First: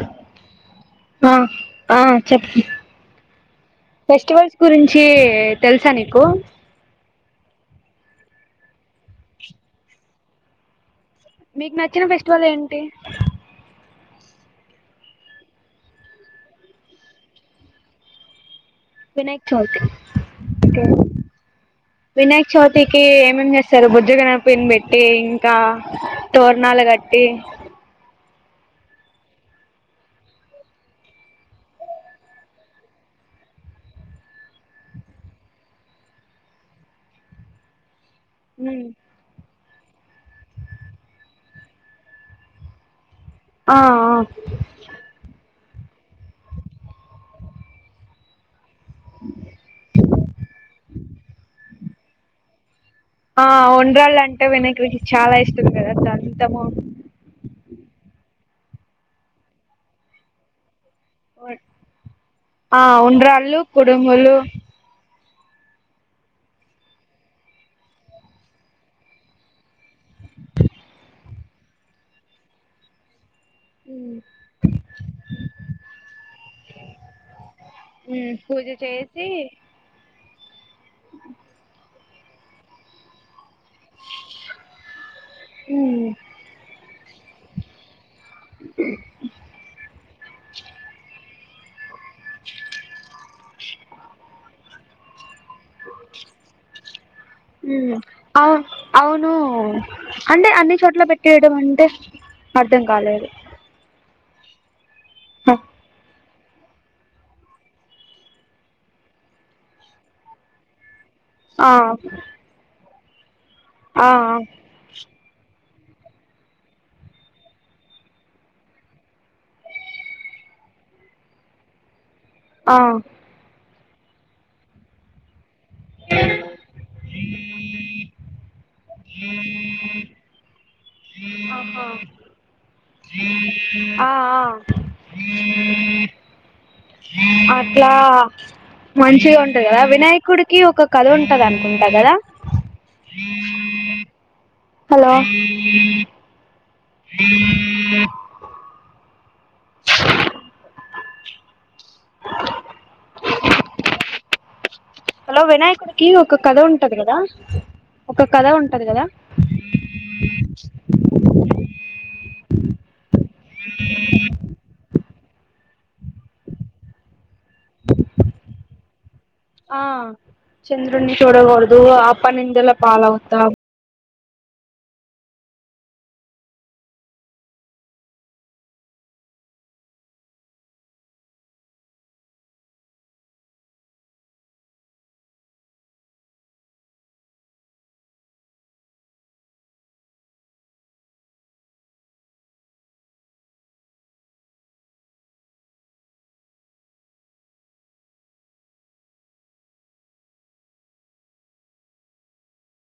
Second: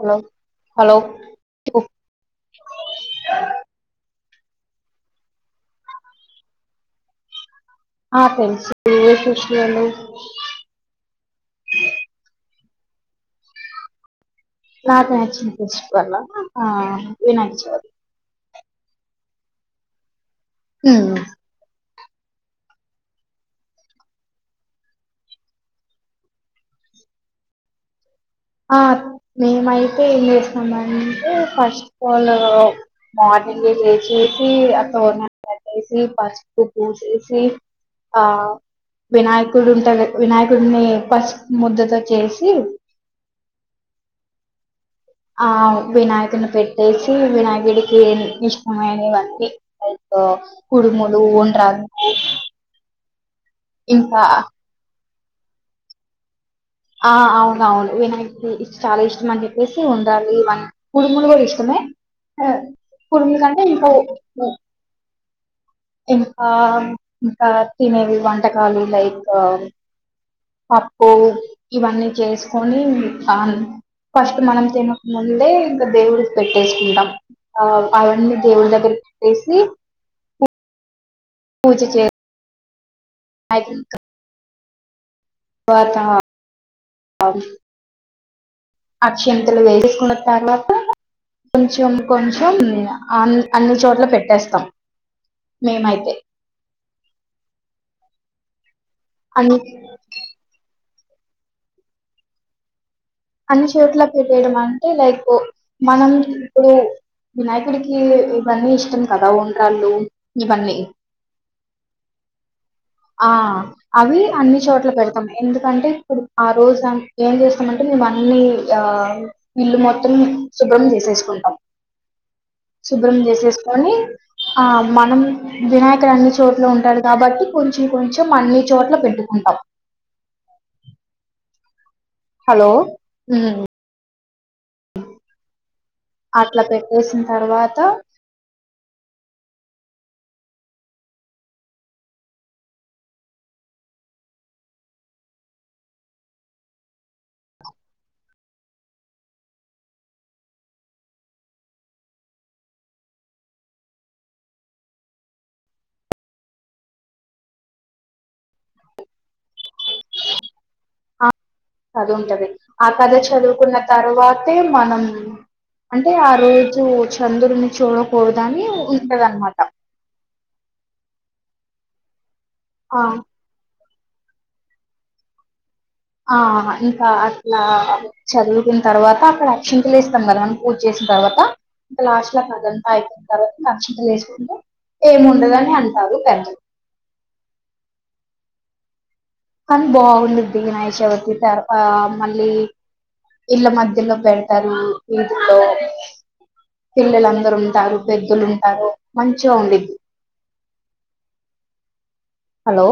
hello hello ఆ ఆ చెప్ప ఫెస్టివల్ గురించి తెలుసా నీకు ఆ తెలుసు ఏ సషలో మీకు నచ్చిన ఫెస్టివల్ ఏంటి ట్టే నా చేసిపోర్ాల వినాయక చవితి వినాయక్ చవితి ఉమ్ వినాయక్ చవితికి ఏమ్ ఏమ్ చేస్తారు బొజ్జగణపయ్య ని పెట్టి ఇంకా తోరణాలు కట్టి ఆ మేమైతే ఏం చేస్తామంటే ఫస్ట్ఫ్ ఆల్ మార్నింగ్ చేసేసి ఆ తోన కట్టేసి పసుపు పూసేసి ఆ ఉమ్, వినాయ డు ఉంటారు వినాయకుడిని పసుపు ముద్దతో చేసి ఆ ఆ వినాయకుని పెట్టేసి వినాయకుడికి సమయానే అంతే తో కుడుములు ఊండ్రులు ఈ ఆ ఒటేళ్ళు అంటే వెనక్ విజ చాలా ఇస్తుంది కదా అ అంతము ఆ అవునవును వినయక్కి చాలా ఇష్టం అని చెప్పేసి ఉండ్రాలుల ఇలా కుడుంగులు కూడా ఉ- ఇష్టమే ఆ ఉండ్రాళ్ళు కుడుంగులుంటే ఇప్పు కుడుములు ఇంకా ఇంకా తినేవి వంటకాలు లైక్ పప్పు ఇవన్నీ చేసుకొని ను ఫస్ట్ మనం తినకముందే ఇంకా దేవుడికి పెట్టేసుకుంటాం ఆ అవన్నీ ఉమ్, దేవుడి దగ్గర పెట్టేసి అ పూజ చే వో ఉమ్ అరుష్ అక్షింతలు వేరసి కొణతలకు కొంచెం కొంచెం అన్ అన్ని చోట్ల పెట్టేస్తాం మేమైతే ఉమ్ అ అవును అన్ని అంటే అన్ని చోట్ పట్టెయడం అంటే అడ్డం అన్ని చోట్లకు ఏడమాన్ అంటే లైకో మనం ఇప్పుడు వినాయకుడికి ఇవన్నీ ఇష్టం కదా ఉండ్రాళ్ళు ఇవన్నీ ఆహ్ ఆహ్ అవి అన్ని చోట్లా పెడతాం ఎందుకు ఎందుకంటే ఇప్పుడు ఆ రోజు అంటే ఏం చేస్తామంటే మేము అన్నీ ఆ ఇల్లు మొత్తం శుభ్రం చేసేసుకుంటాం ఆ శుభ్రం జైసేస్ అనీ ఆ మనం వినాయకుడు అన్ని చోట్లా ఉంటాడు కాబట్టి గురించి కొంచెం అన్ని చోట్ల పెట్టుకుంటాం హలో ఆహ్ ఉమ్, ఆ ఆహ్ అట్లా పె అట్లా మంచిగా ఉంటంది కదా వినాయకుడికి ఒక కథ ఉంటంది అనుకుంటా కదా హలో అ [inaudible] హలో వినాయకుడికి ఒక కథ ఉంటది కదా ఒక కథ ఉంటది కదా [unintelligible] అ కథ చదువుకున్న తరువాతే మనం అంటే ఆ రోజు చంద్రుడిని చూడకూడదు అని ఉంటాదనమాట దూఆప్ పనింందలా పాాల ఉత ఆ ఇంకా అట్లా చదువుకున్న తర్వాత అక్కడ అక్షంతలు వేస్తాం కదా మనం పూజ చేసిన తర్వాత ఇంకా లాస్ట్ లో అదంతా అయిపోయిన తర్వాత అక్షింతలు వేసుకుంటే ఏమిండదని అంటారు పెద్దలు కానీ బాగుంది వినశవతి తర్వా మళ్ళీ ఇళ్ల మధ్యలో పెడతారు వటిలో పిల్లలుందరుూ ఉంటారు పెద్దలు ఉంటారు మంచిగా ఉంద్ది హలో